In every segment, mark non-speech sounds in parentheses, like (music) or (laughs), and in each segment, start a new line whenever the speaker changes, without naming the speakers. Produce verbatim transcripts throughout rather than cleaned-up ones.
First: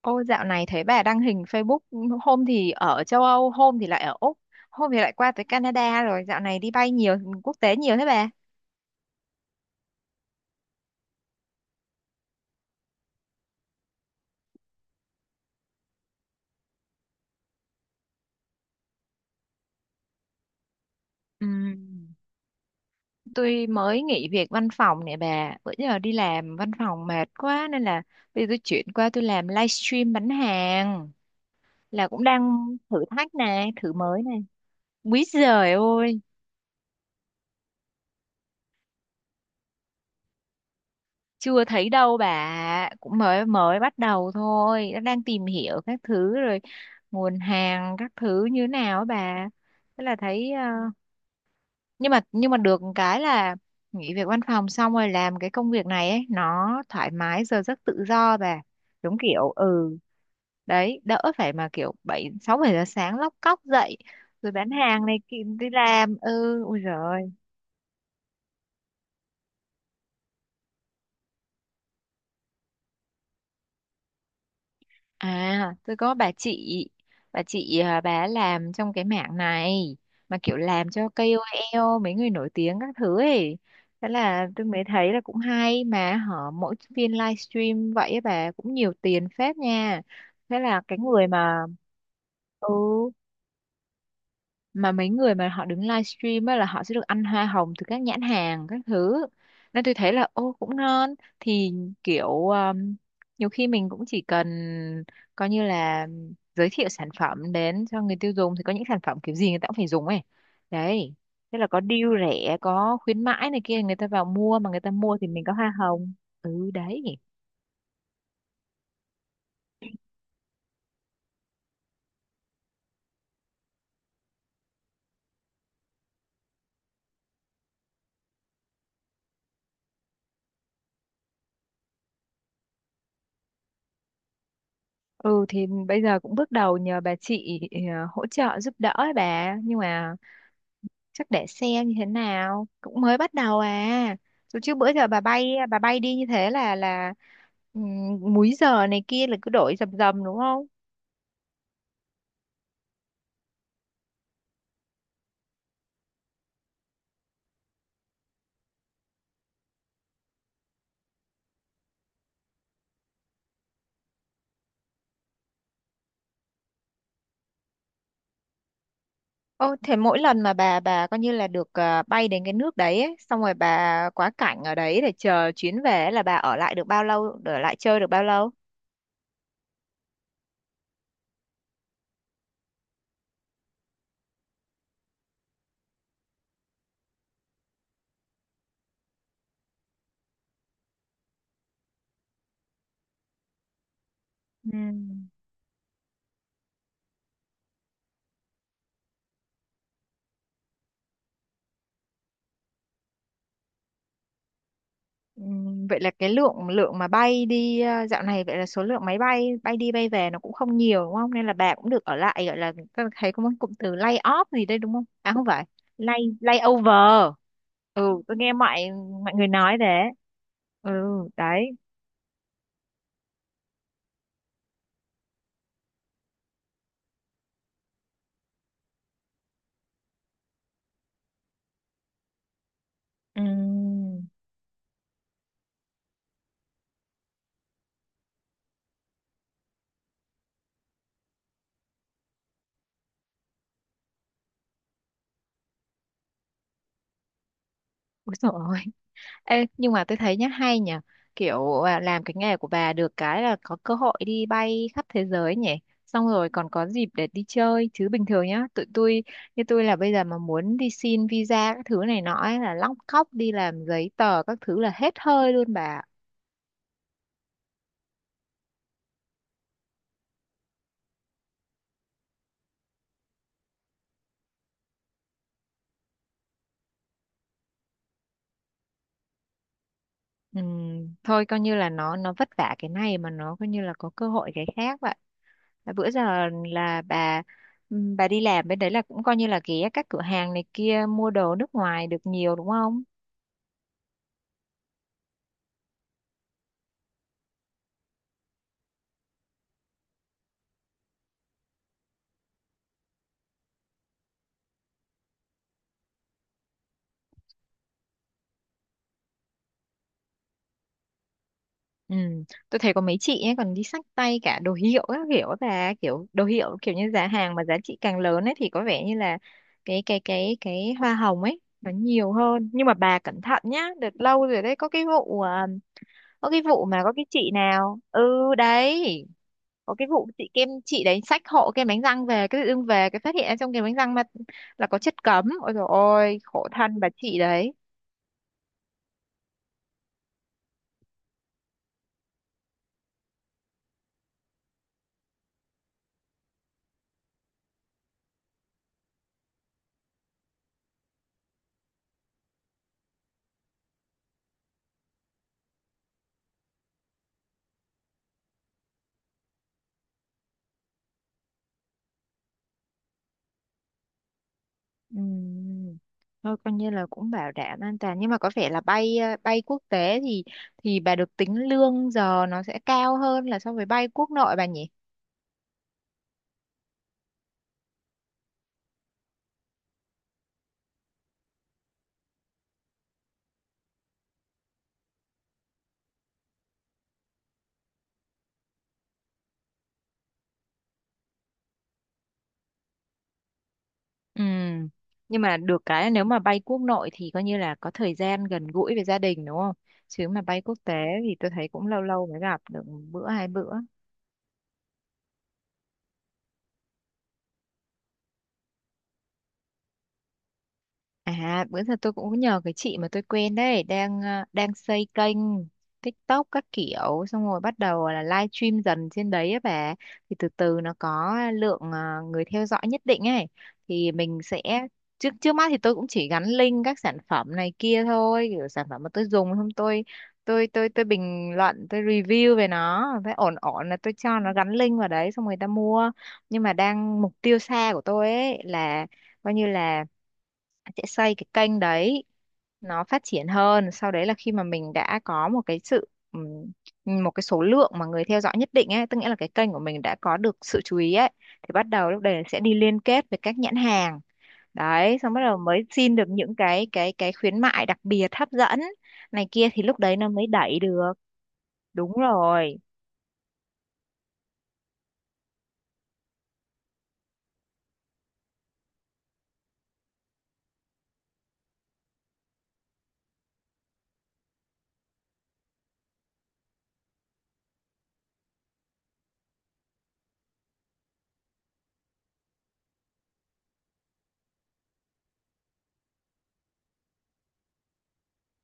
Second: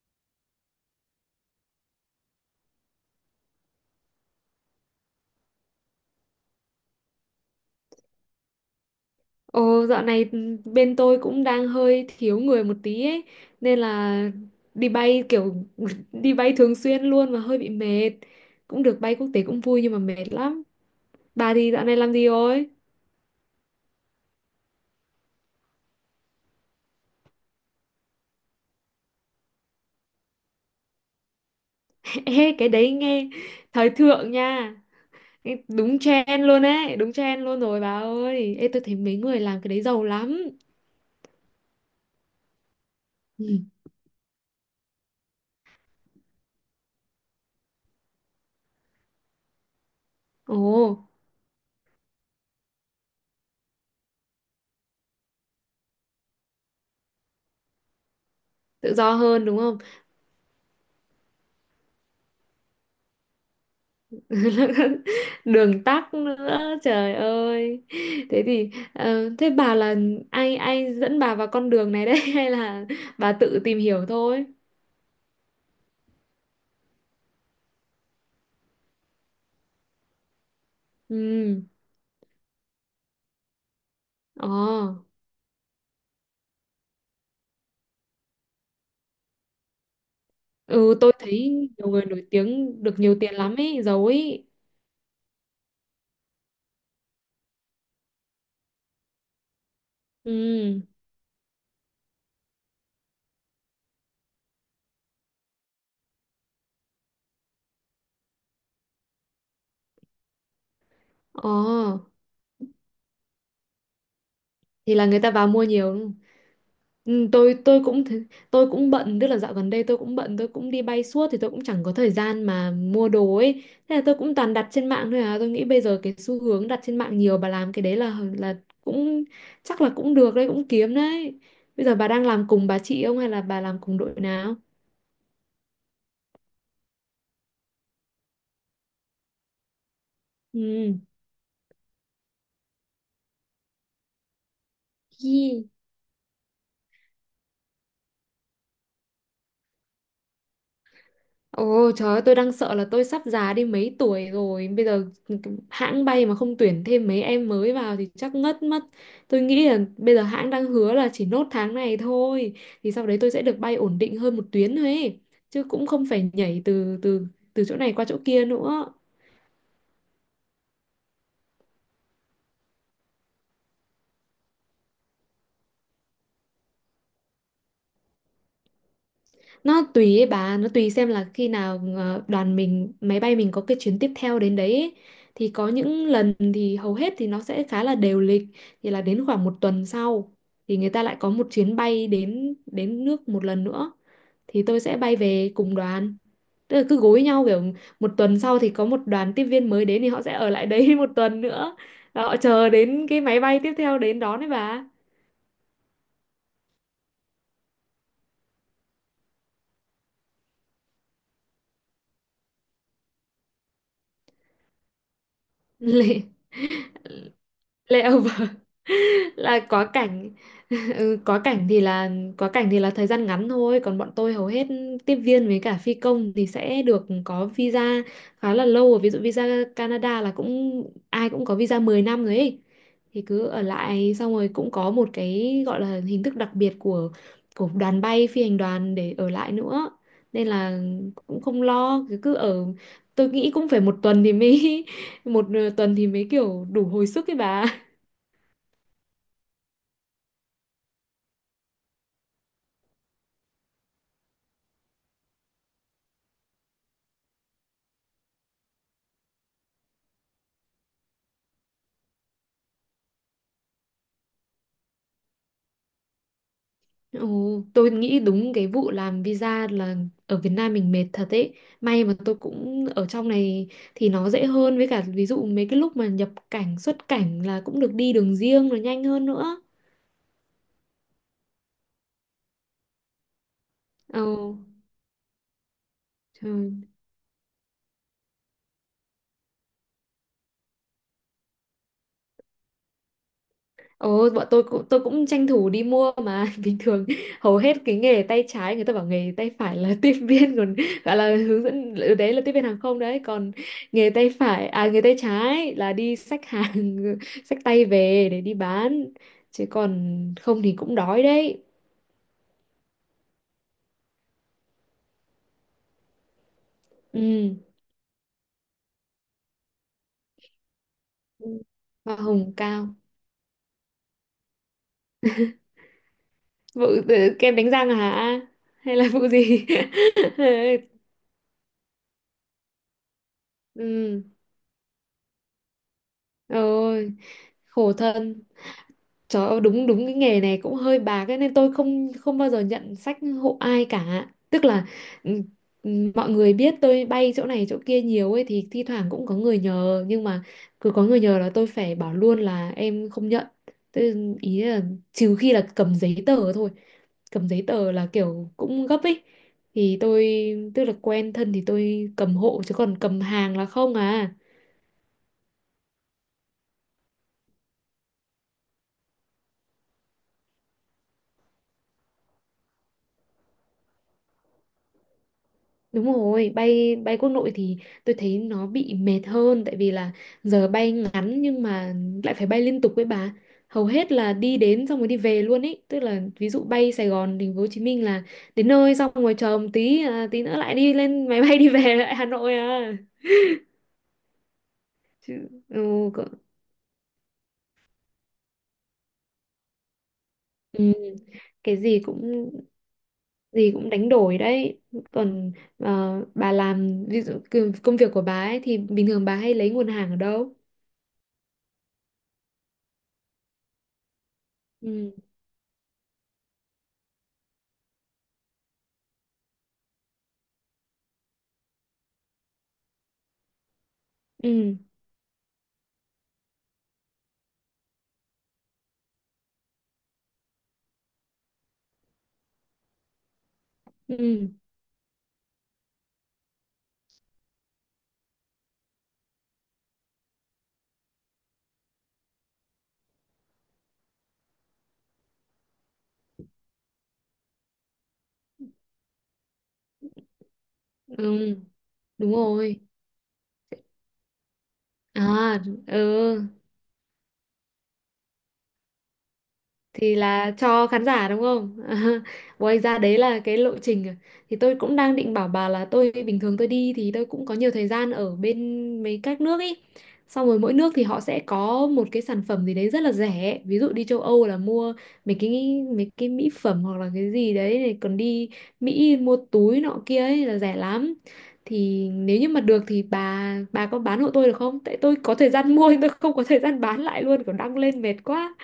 Ô, dạo này thấy bà đăng hình Facebook, hôm thì ở châu Âu, hôm thì lại ở Úc, hôm thì lại qua tới Canada. Rồi dạo này đi bay nhiều quốc tế nhiều thế bà.
Ồ, dạo này bên tôi cũng đang hơi thiếu người một tí ấy, nên là đi bay kiểu (laughs) đi bay thường xuyên luôn mà hơi bị mệt. Cũng được bay quốc tế cũng vui nhưng mà mệt lắm. Bà thì dạo này
Ừm,
làm gì rồi?
Tôi mới nghỉ việc văn phòng nè bà, bữa giờ đi làm văn phòng mệt quá nên là bây giờ tôi chuyển qua tôi làm livestream bán hàng, là cũng
(laughs) Ê,
đang
cái đấy
thử
nghe
thách này,
thời
thử mới
thượng
này.
nha.
Quý
Cái
giời
đúng
ơi,
trend luôn ấy, đúng trend luôn rồi bà ơi. Ê, tôi thấy mấy người làm cái đấy giàu lắm.
chưa thấy đâu bà, cũng mới
Ừ.
mới bắt đầu thôi. Nó đang tìm hiểu các thứ, rồi nguồn hàng các thứ như nào á bà, thế là thấy
Ồ,
ờ, nhưng mà nhưng mà được cái là nghỉ việc văn phòng xong rồi làm cái công việc này ấy, nó thoải mái giờ giấc tự do bà,
tự do
đúng
hơn
kiểu,
đúng không?
ừ, đấy, đỡ phải mà kiểu bảy sáu bảy giờ sáng lóc cóc dậy rồi bán
(laughs)
hàng này, kì- đi
Đường tắc
làm, ừ,
nữa,
ui
trời
giời.
ơi. Thế thì ờ, thế bà là ai ai dẫn bà vào con đường này đấy, (laughs) hay là bà tự tìm hiểu thôi?
À, tôi có bà chị, bà chị à, bà ấy làm trong cái mảng này, mà kiểu làm cho ca O
Ừ.
ca âu eo, mấy người nổi tiếng các thứ ấy. Thế là
Ờ.
tôi mới thấy là cũng hay, mà họ mỗi phiên livestream vậy á bà cũng nhiều tiền phết nha. Thế là
Ừ,
cái
tôi
người
thấy
mà,
nhiều người nổi
ừ,
tiếng được nhiều tiền lắm ấy, giàu ấy.
mà mấy người mà họ đứng livestream á là họ sẽ được ăn hoa hồng từ các nhãn hàng các thứ, nên tôi thấy là ô cũng
Ừ.
ngon. Thì kiểu, um, nhiều khi mình cũng chỉ cần coi như là giới thiệu sản phẩm đến cho người tiêu dùng, thì có những sản phẩm kiểu gì người ta cũng phải dùng ấy đấy.
Ờ.
Thế là có deal rẻ, có khuyến mãi này kia, người ta vào mua, mà người ta
Thì là
mua
người
thì
ta
mình
vào
có
mua
hoa hồng,
nhiều.
ừ đấy.
Ừ, tôi tôi cũng thế- tôi cũng bận, tức là dạo gần đây tôi cũng bận, tôi cũng đi bay suốt thì tôi cũng chẳng có thời gian mà mua đồ ấy. Thế là tôi cũng toàn đặt trên mạng thôi. À, tôi nghĩ bây giờ cái xu hướng đặt trên mạng nhiều, bà làm cái đấy là là cũng, chắc là cũng được đấy, cũng kiếm đấy. Bây giờ bà đang làm cùng bà chị không hay là bà làm cùng đội nào?
Ừ, thì bây giờ cũng bước đầu nhờ bà chị, ờ, hỗ trợ giúp đỡ ấy bà, nhưng mà
Ừ.
chắc để xem như thế nào, cũng mới bắt đầu à. Rồi, chứ bữa giờ bà bay,
Hi.
bà bay đi như thế là là ừm, múi giờ này kia là cứ đổi dầm dầm đúng không?
Ồ trời ơi, tôi đang sợ là tôi sắp già đi mấy tuổi rồi. Bây giờ hãng bay mà không tuyển thêm mấy em mới vào thì chắc ngất mất. Tôi nghĩ là bây giờ hãng đang hứa là chỉ nốt tháng này thôi. Thì sau đấy tôi sẽ được bay ổn định hơn một tuyến thôi ấy. Chứ cũng không phải nhảy từ từ từ chỗ này qua chỗ kia nữa.
Ô thế mỗi lần mà bà bà coi như là được, à, bay đến cái nước đấy ấy, xong rồi bà quá cảnh ở đấy để chờ chuyến về ấy, là bà ở lại được bao lâu, ở lại chơi được bao lâu?
Nó tùy ấy bà, nó tùy xem là khi nào ờ, đoàn mình, máy bay mình có cái chuyến tiếp theo đến đấy ấy. Thì có những lần thì hầu hết thì nó sẽ khá là đều lịch, thì là đến khoảng một tuần sau thì người ta lại có một chuyến bay đến đến nước một lần nữa, thì
Ừ.
tôi sẽ bay về cùng đoàn. Tức là cứ gối nhau kiểu một tuần sau thì có một đoàn tiếp viên mới đến thì họ sẽ ở lại đấy (laughs) một tuần nữa. Và họ chờ đến cái máy bay tiếp theo đến đón đấy bà.
Ừm, Vậy là cái lượng lượng mà bay đi, ờ, dạo này vậy là số lượng máy bay bay đi bay về nó cũng không nhiều đúng không? Nên là bà cũng được ở lại, gọi là, tôi thấy có một cụm từ lay off gì đây đúng không? À không phải,
(laughs)
lay
Lệ-
lay over. Ừ, tôi
Layover
nghe mọi mọi
(laughs)
người
là
nói
quá
thế.
cảnh.
Ừ,
(laughs) Ừ, quá
đấy.
cảnh thì là quá cảnh thì là thời gian ngắn thôi. Còn bọn tôi hầu hết tiếp viên với cả phi công thì sẽ được có visa khá là lâu rồi. Ví dụ visa Canada là cũng ai cũng có visa mười năm rồi ấy, thì cứ ở lại,
Ừm.
xong rồi cũng có một cái gọi là hình thức đặc biệt của của đoàn bay, phi hành đoàn để ở lại nữa. Nên là cũng không lo, cứ cứ ở. Tôi nghĩ cũng phải một tuần thì mới (laughs) một ờ, tuần thì mới kiểu đủ hồi sức ấy bà.
Úi dồi ôi, ê, nhưng mà tôi thấy nhá, hay nhỉ, kiểu à, làm cái nghề của bà được cái là có cơ hội đi bay khắp thế giới nhỉ, xong rồi còn có dịp để đi chơi. Chứ bình thường nhá, tụi tôi, như tôi là bây giờ mà muốn đi xin visa các thứ này nọ ấy, là lóc cóc đi làm giấy tờ các thứ là hết hơi luôn bà ạ.
Ồ, tôi nghĩ đúng cái vụ làm visa là ở Việt Nam mình mệt thật ấy. May mà tôi cũng ở trong này thì nó dễ hơn, với cả ví dụ mấy cái lúc mà nhập cảnh xuất cảnh là cũng được đi đường riêng, là nhanh hơn nữa.
Ừm, thôi coi như là nó nó vất vả cái này, mà nó coi như là có
Ồ,
cơ hội cái khác vậy, là bữa giờ
trời.
là bà, ừm, bà đi làm bên đấy là cũng coi như là ghé các cửa hàng này kia mua đồ nước ngoài được nhiều đúng không?
Ồ, bọn tôi cũng tôi cũng tranh thủ đi mua mà. (laughs) Bình thường hầu hết cái nghề tay trái người ta bảo, nghề tay phải là (laughs) tiếp viên, còn gọi là hướng dẫn, ừ, đấy là tiếp viên hàng không đấy. Còn nghề tay phải à nghề tay trái là đi xách hàng, (laughs) xách tay về để đi bán, chứ còn không thì cũng đói đấy.
Ừ. Tôi thấy có mấy chị ấy còn đi xách tay cả đồ hiệu các kiểu, và kiểu đồ hiệu kiểu như giá hàng
Ừ.
mà giá trị càng lớn ấy thì có vẻ như là cái cái cái cái hoa hồng ấy
Ừ.
nó
Hoa
nhiều
hồng
hơn, nhưng mà
cao.
bà cẩn thận nhá, đợt lâu rồi đấy có cái vụ à, có cái vụ
Vụ,
mà có cái
ừ,
chị
kem đánh răng à
nào, ừ
hả, hay là
đấy,
vụ gì?
có cái vụ chị kem, chị
(laughs)
đấy xách hộ kem đánh răng về, cái tự dưng về cái phát hiện ra trong kem đánh răng
Ừ.
mà là có chất cấm, ôi dồi ôi khổ thân bà
Ôi
chị đấy.
khổ thân. Trời ơi, đúng, đúng cái nghề này cũng hơi bạc cái nên tôi không không bao giờ nhận sách hộ ai cả. Tức là, ừ, ừ, mọi người biết tôi bay chỗ này chỗ kia nhiều ấy thì thi thoảng cũng có người nhờ, nhưng mà cứ có người nhờ là tôi phải bảo luôn là em không nhận. Tôi ý là trừ khi là cầm giấy tờ thôi. Cầm giấy tờ là kiểu cũng gấp ấy. Thì tôi, tức là quen thân thì tôi cầm hộ, chứ còn cầm hàng là không à.
Ừm, Thôi coi như là cũng bảo đảm an toàn, nhưng mà có vẻ là bay, ờ, bay quốc tế thì thì bà được tính lương giờ nó sẽ cao hơn là so với bay quốc nội bà nhỉ?
Đúng rồi, bay, bay quốc nội thì tôi thấy nó bị mệt hơn, tại vì là giờ bay ngắn nhưng mà lại phải bay liên tục với bà. Hầu hết là đi đến xong rồi đi về luôn ấy, tức là ví dụ bay Sài Gòn, thành phố Hồ Chí Minh là đến nơi xong rồi chờ một tí à, tí nữa lại đi lên (laughs) máy bay đi về lại Hà Nội à.
Ừm. Nhưng
Chứ,
mà được cái là
ừ,
nếu
cỡ-
mà bay quốc nội thì coi như là có thời gian gần gũi với gia đình đúng không? Chứ mà bay quốc
ừ,
tế thì tôi thấy
cái
cũng lâu
gì
lâu mới
cũng
gặp được bữa hai
gì
bữa.
cũng đánh đổi đấy. Còn ờ, bà làm ví dụ công công việc của bà ấy thì bình thường bà hay lấy nguồn hàng ở đâu?
À, bữa giờ tôi cũng nhờ cái chị mà tôi quen đấy, đang, ờ, đang xây
Ừ.
kênh TikTok các kiểu, xong rồi bắt đầu là live stream dần trên đấy á bà. Thì từ từ nó có lượng, ờ, người theo dõi nhất định ấy, thì mình sẽ,
Ừ.
trước trước mắt thì tôi cũng chỉ gắn link các sản phẩm này kia thôi, kiểu sản phẩm mà tôi dùng, không tôi, tôi tôi tôi bình luận, tôi review về nó, thấy ổn ổn là tôi cho
Ừ.
nó gắn link vào đấy xong người ta mua. Nhưng mà đang mục tiêu xa của tôi ấy là coi như là sẽ xây cái kênh đấy nó phát triển hơn, sau đấy là khi mà mình đã có một cái sự, ừm, một cái số lượng mà người theo dõi nhất định ấy, tức nghĩa là cái kênh của mình đã có được sự chú ý ấy,
Ừ,
thì bắt đầu lúc
đúng
đấy sẽ đi
rồi.
liên kết với các nhãn hàng đấy, xong bắt đầu
À,
mới
ừ,
xin được những cái cái cái khuyến mại đặc biệt hấp dẫn này kia, thì lúc
thì
đấy nó mới
là
đẩy
cho khán
được.
giả đúng không?
Đúng
(laughs)
rồi.
Ngoài ra đấy là cái lộ trình à. Thì tôi cũng đang định bảo bà là tôi bình thường tôi đi thì tôi cũng có nhiều thời gian ở bên mấy các nước ấy. Xong rồi mỗi nước thì họ sẽ có một cái sản phẩm gì đấy rất là rẻ. Ví dụ đi châu Âu là mua mấy cái mấy cái mỹ phẩm hoặc là cái gì đấy này, còn đi Mỹ mua túi nọ kia ấy là rẻ lắm. Thì nếu như mà được thì bà bà có bán hộ tôi được không? Tại tôi có thời gian mua nhưng tôi không có thời gian bán lại luôn, kiểu đăng lên mệt quá.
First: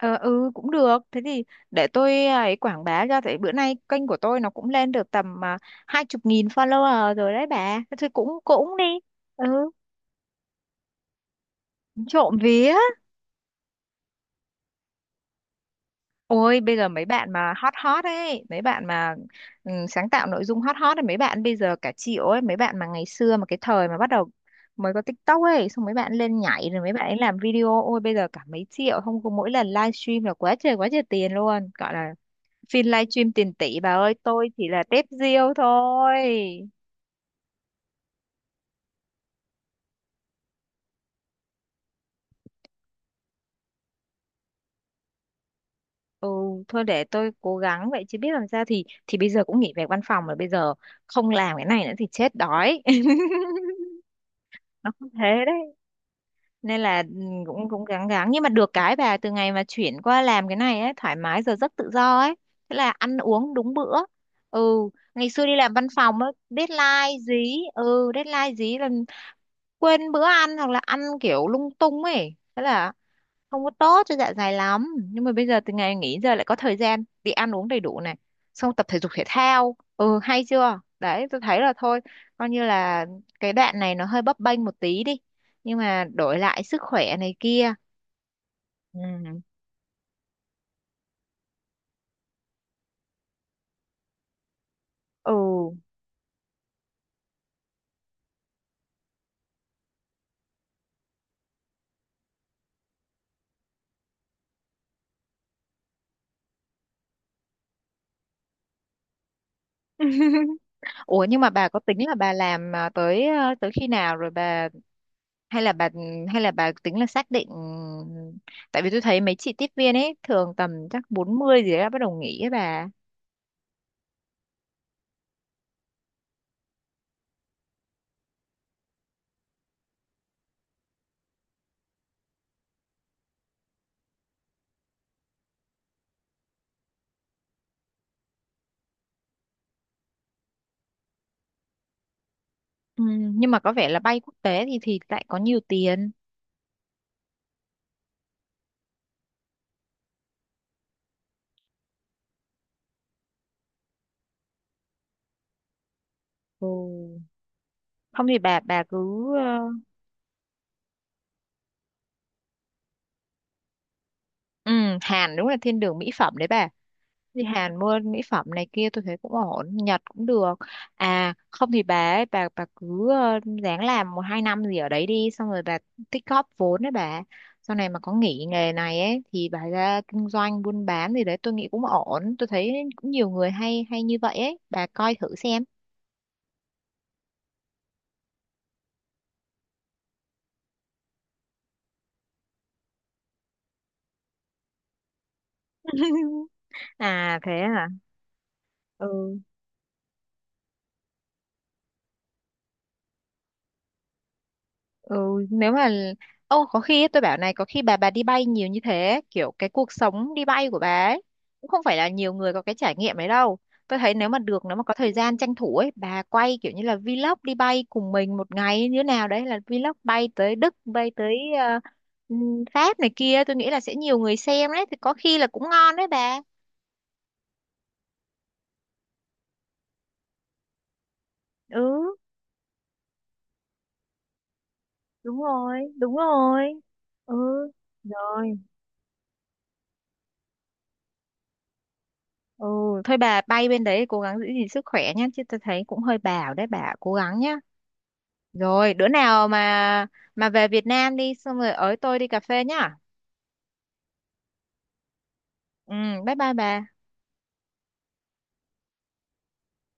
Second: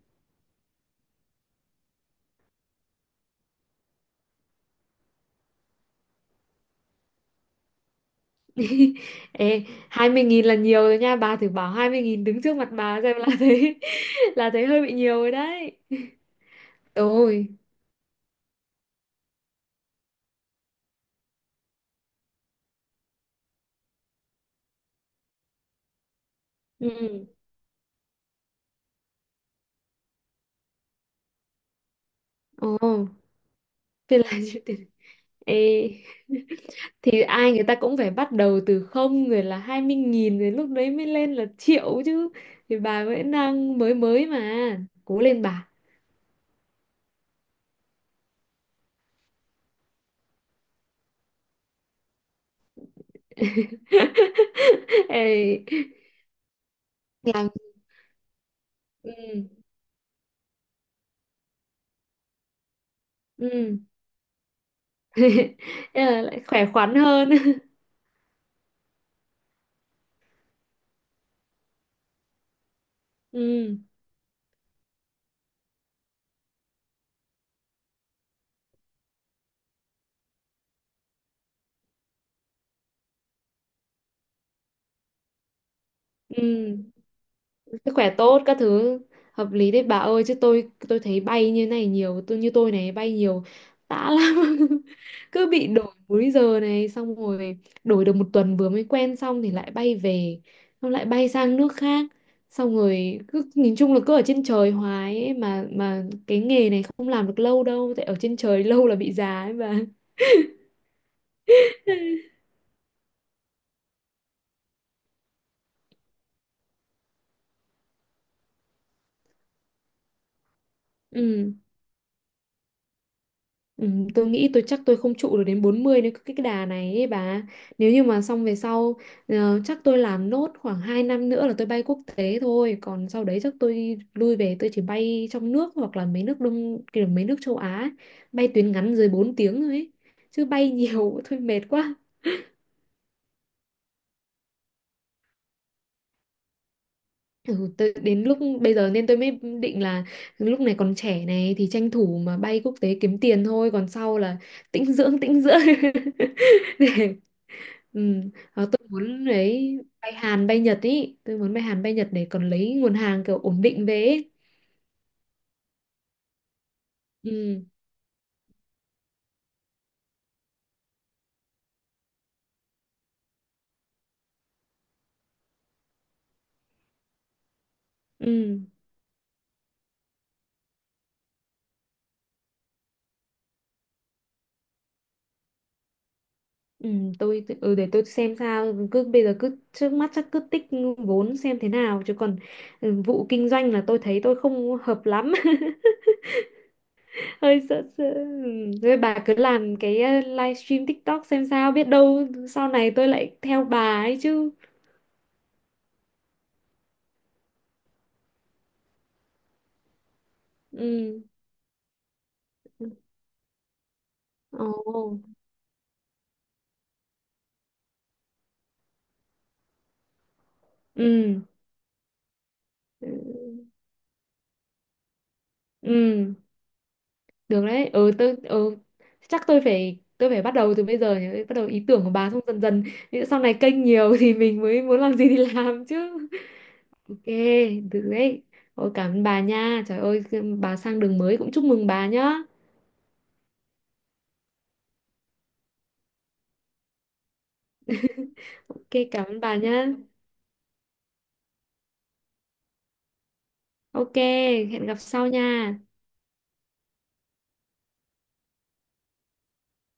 Ờ, ừ cũng được, thế thì để tôi à, ấy quảng bá ra, tại bữa nay kênh của tôi nó cũng lên được tầm à, hai chục nghìn follower rồi đấy bà, thế thôi cũng cũng đi.
(laughs) Ê,
Ừ,
hai mươi nghìn là nhiều rồi nha bà, thử bảo hai mươi nghìn
trộm
đứng trước mặt
vía,
bà xem là thấy (laughs) là thấy hơi bị nhiều rồi đấy.
ôi bây giờ mấy bạn
Ôi.
mà hot hot ấy, mấy bạn mà, ừ, sáng tạo nội dung hot hot ấy, mấy bạn bây giờ cả triệu ấy. Mấy bạn mà ngày xưa mà cái thời mà bắt đầu mới có TikTok ấy, xong mấy bạn lên nhảy rồi mấy bạn ấy
Ừ.
làm video, ôi bây giờ cả mấy triệu không có, mỗi lần livestream là quá trời quá trời tiền luôn, gọi là
Ồ.
phim livestream tiền tỷ bà ơi,
Thế là
tôi
(laughs) chịu
chỉ là
tiền.
tép riêu
Ê,
thôi.
thì ai người ta cũng phải bắt đầu từ không rồi là hai mươi nghìn rồi lúc đấy mới lên là triệu chứ. Thì bà vẫn đang mới mới mà, cố lên bà.
Ừ, thôi để tôi cố gắng vậy, chứ biết làm sao, thì thì bây giờ cũng nghỉ việc văn phòng rồi, bây giờ không làm cái này nữa thì chết đói. (laughs)
(laughs)
Nó cũng thế
Ê,
đấy. Nên là, ừ,
làm.
cũng cũng gắng gắng, nhưng mà được cái
Ừ.
bà, từ ngày mà chuyển qua làm cái này ấy, thoải mái giờ giấc tự do ấy. Thế là ăn uống đúng
Ừ.
bữa. Ừ,
(laughs)
ngày
Thế
xưa đi làm văn phòng
là
ấy,
lại khỏe khoắn
deadline
hơn.
dí, ừ, deadline dí là quên bữa ăn hoặc là ăn kiểu lung tung ấy. Thế là
(laughs)
không có
Ừ.
tốt cho dạ dày lắm, nhưng mà bây giờ từ ngày nghỉ giờ lại có thời gian đi ăn uống đầy đủ này, xong tập thể dục thể thao, ừ hay chưa đấy. Tôi thấy là thôi coi như là cái đoạn này nó hơi bấp bênh một tí đi, nhưng mà đổi
Ừ,
lại sức khỏe này kia.
sức khỏe tốt các thứ,
Ừ.
hợp lý đấy bà ơi. Chứ tôi tôi thấy bay như này nhiều, tôi như tôi này bay nhiều tã lắm. (laughs)
Ừ.
Cứ bị đổi múi giờ này xong rồi đổi được một tuần vừa mới quen xong thì lại bay về, xong lại bay sang nước khác, xong rồi cứ nhìn chung là cứ ở trên trời hoài ấy, mà mà cái nghề này không làm được lâu đâu, tại ở trên trời (laughs) lâu là bị già ấy bà.
(laughs) Ủa nhưng mà bà có tính là bà làm, à, tới, à, tới khi nào rồi bà, hay là bà, hay là bà tính là xác định, tại vì tôi thấy mấy chị tiếp viên ấy thường tầm chắc bốn
Ừ.
mươi gì đó bắt đầu nghỉ ấy bà.
Ừ, tôi nghĩ tôi chắc tôi không trụ được đến bốn mươi nếu cái cái đà này ấy bà. Nếu như mà xong về sau, ờ, chắc tôi làm nốt khoảng hai năm nữa là tôi bay quốc tế thôi, còn sau đấy chắc tôi lui về tôi chỉ bay trong nước hoặc là mấy nước đông kiểu mấy nước châu Á ấy. Bay tuyến ngắn dưới bốn tiếng thôi ấy. Chứ bay nhiều (laughs) thôi mệt quá.
Ừ, nhưng mà có vẻ là bay quốc tế thì thì lại có nhiều tiền.
Ừ, tôi, đến lúc bây giờ nên tôi mới định là lúc này còn trẻ này thì tranh thủ mà bay quốc tế kiếm tiền thôi, còn sau là tĩnh dưỡng tĩnh dưỡng (laughs)
Ừ.
để. Ừ.
Không thì bà
Ờ,
bà
tôi
cứ,
muốn
ờ,
đấy, bay Hàn bay Nhật, ý tôi muốn bay Hàn bay Nhật để còn lấy nguồn hàng kiểu ổn định về ý.
ừ, Hàn đúng là thiên đường mỹ phẩm đấy bà. Thì
Ừ.
Hàn mua mỹ phẩm này kia tôi thấy cũng ổn, Nhật cũng được. À không thì bà ấy, bà bà cứ, ờ, ráng làm một hai năm gì ở đấy đi, xong rồi bà tích góp vốn đấy bà. Sau này mà có nghỉ
Ừ.
nghề này ấy thì bà ra kinh doanh buôn bán gì đấy tôi nghĩ cũng ổn. Tôi thấy cũng nhiều người hay hay như vậy ấy, bà coi thử xem.
Ừ, tôi, ừ, để tôi xem sao, cứ bây giờ cứ trước mắt chắc cứ tích vốn xem thế nào, chứ còn ừ, vụ kinh doanh là tôi thấy tôi không hợp lắm. (laughs)
(laughs) À thế
Hơi sợ
à.
sợ, ừ. Thôi bà cứ
Ừ.
làm cái ờ, livestream TikTok xem sao, biết đâu sau này tôi lại theo bà ấy chứ.
Ừ, nếu mà, ô có khi ấy, tôi bảo này, có khi bà bà đi bay nhiều như thế, kiểu cái cuộc sống đi bay của bà
Ừ.
ấy cũng không phải là nhiều người có cái trải nghiệm ấy đâu. Tôi thấy nếu mà được,
Ồ.
nếu mà có thời gian tranh thủ ấy, bà quay kiểu như là vlog đi bay cùng mình một ngày như thế nào đấy, là vlog bay tới Đức, bay tới,
Ừ.
ờ, ừm, Pháp này
Ừ.
kia, tôi nghĩ là sẽ nhiều người xem đấy, thì có khi là cũng ngon đấy
Ừ.
bà.
Được đấy, ừ, tôi, ừ, chắc tôi phải tôi phải bắt đầu từ bây giờ nhỉ, bắt đầu
Ừ,
ý tưởng của bà xong dần dần. Ví sau này kênh nhiều (laughs) thì mình mới muốn làm gì thì
đúng rồi,
làm chứ.
đúng rồi. Ừ.
ô kê. Được đấy.
Rồi.
Ôi cảm ơn bà nha, trời ơi, bà sang đường mới cũng chúc mừng bà nhá.
Ừ, thôi bà bay bên đấy cố gắng giữ gìn sức khỏe nhé, chứ tôi thấy cũng hơi bảo đấy, bà cố gắng nhé.
OK
Rồi bữa
cảm ơn
nào
bà nhá.
mà mà về Việt Nam đi xong rồi ới tôi đi cà phê nhá.
ô kê, hẹn gặp sau nha.
Ừ, bye bye bà.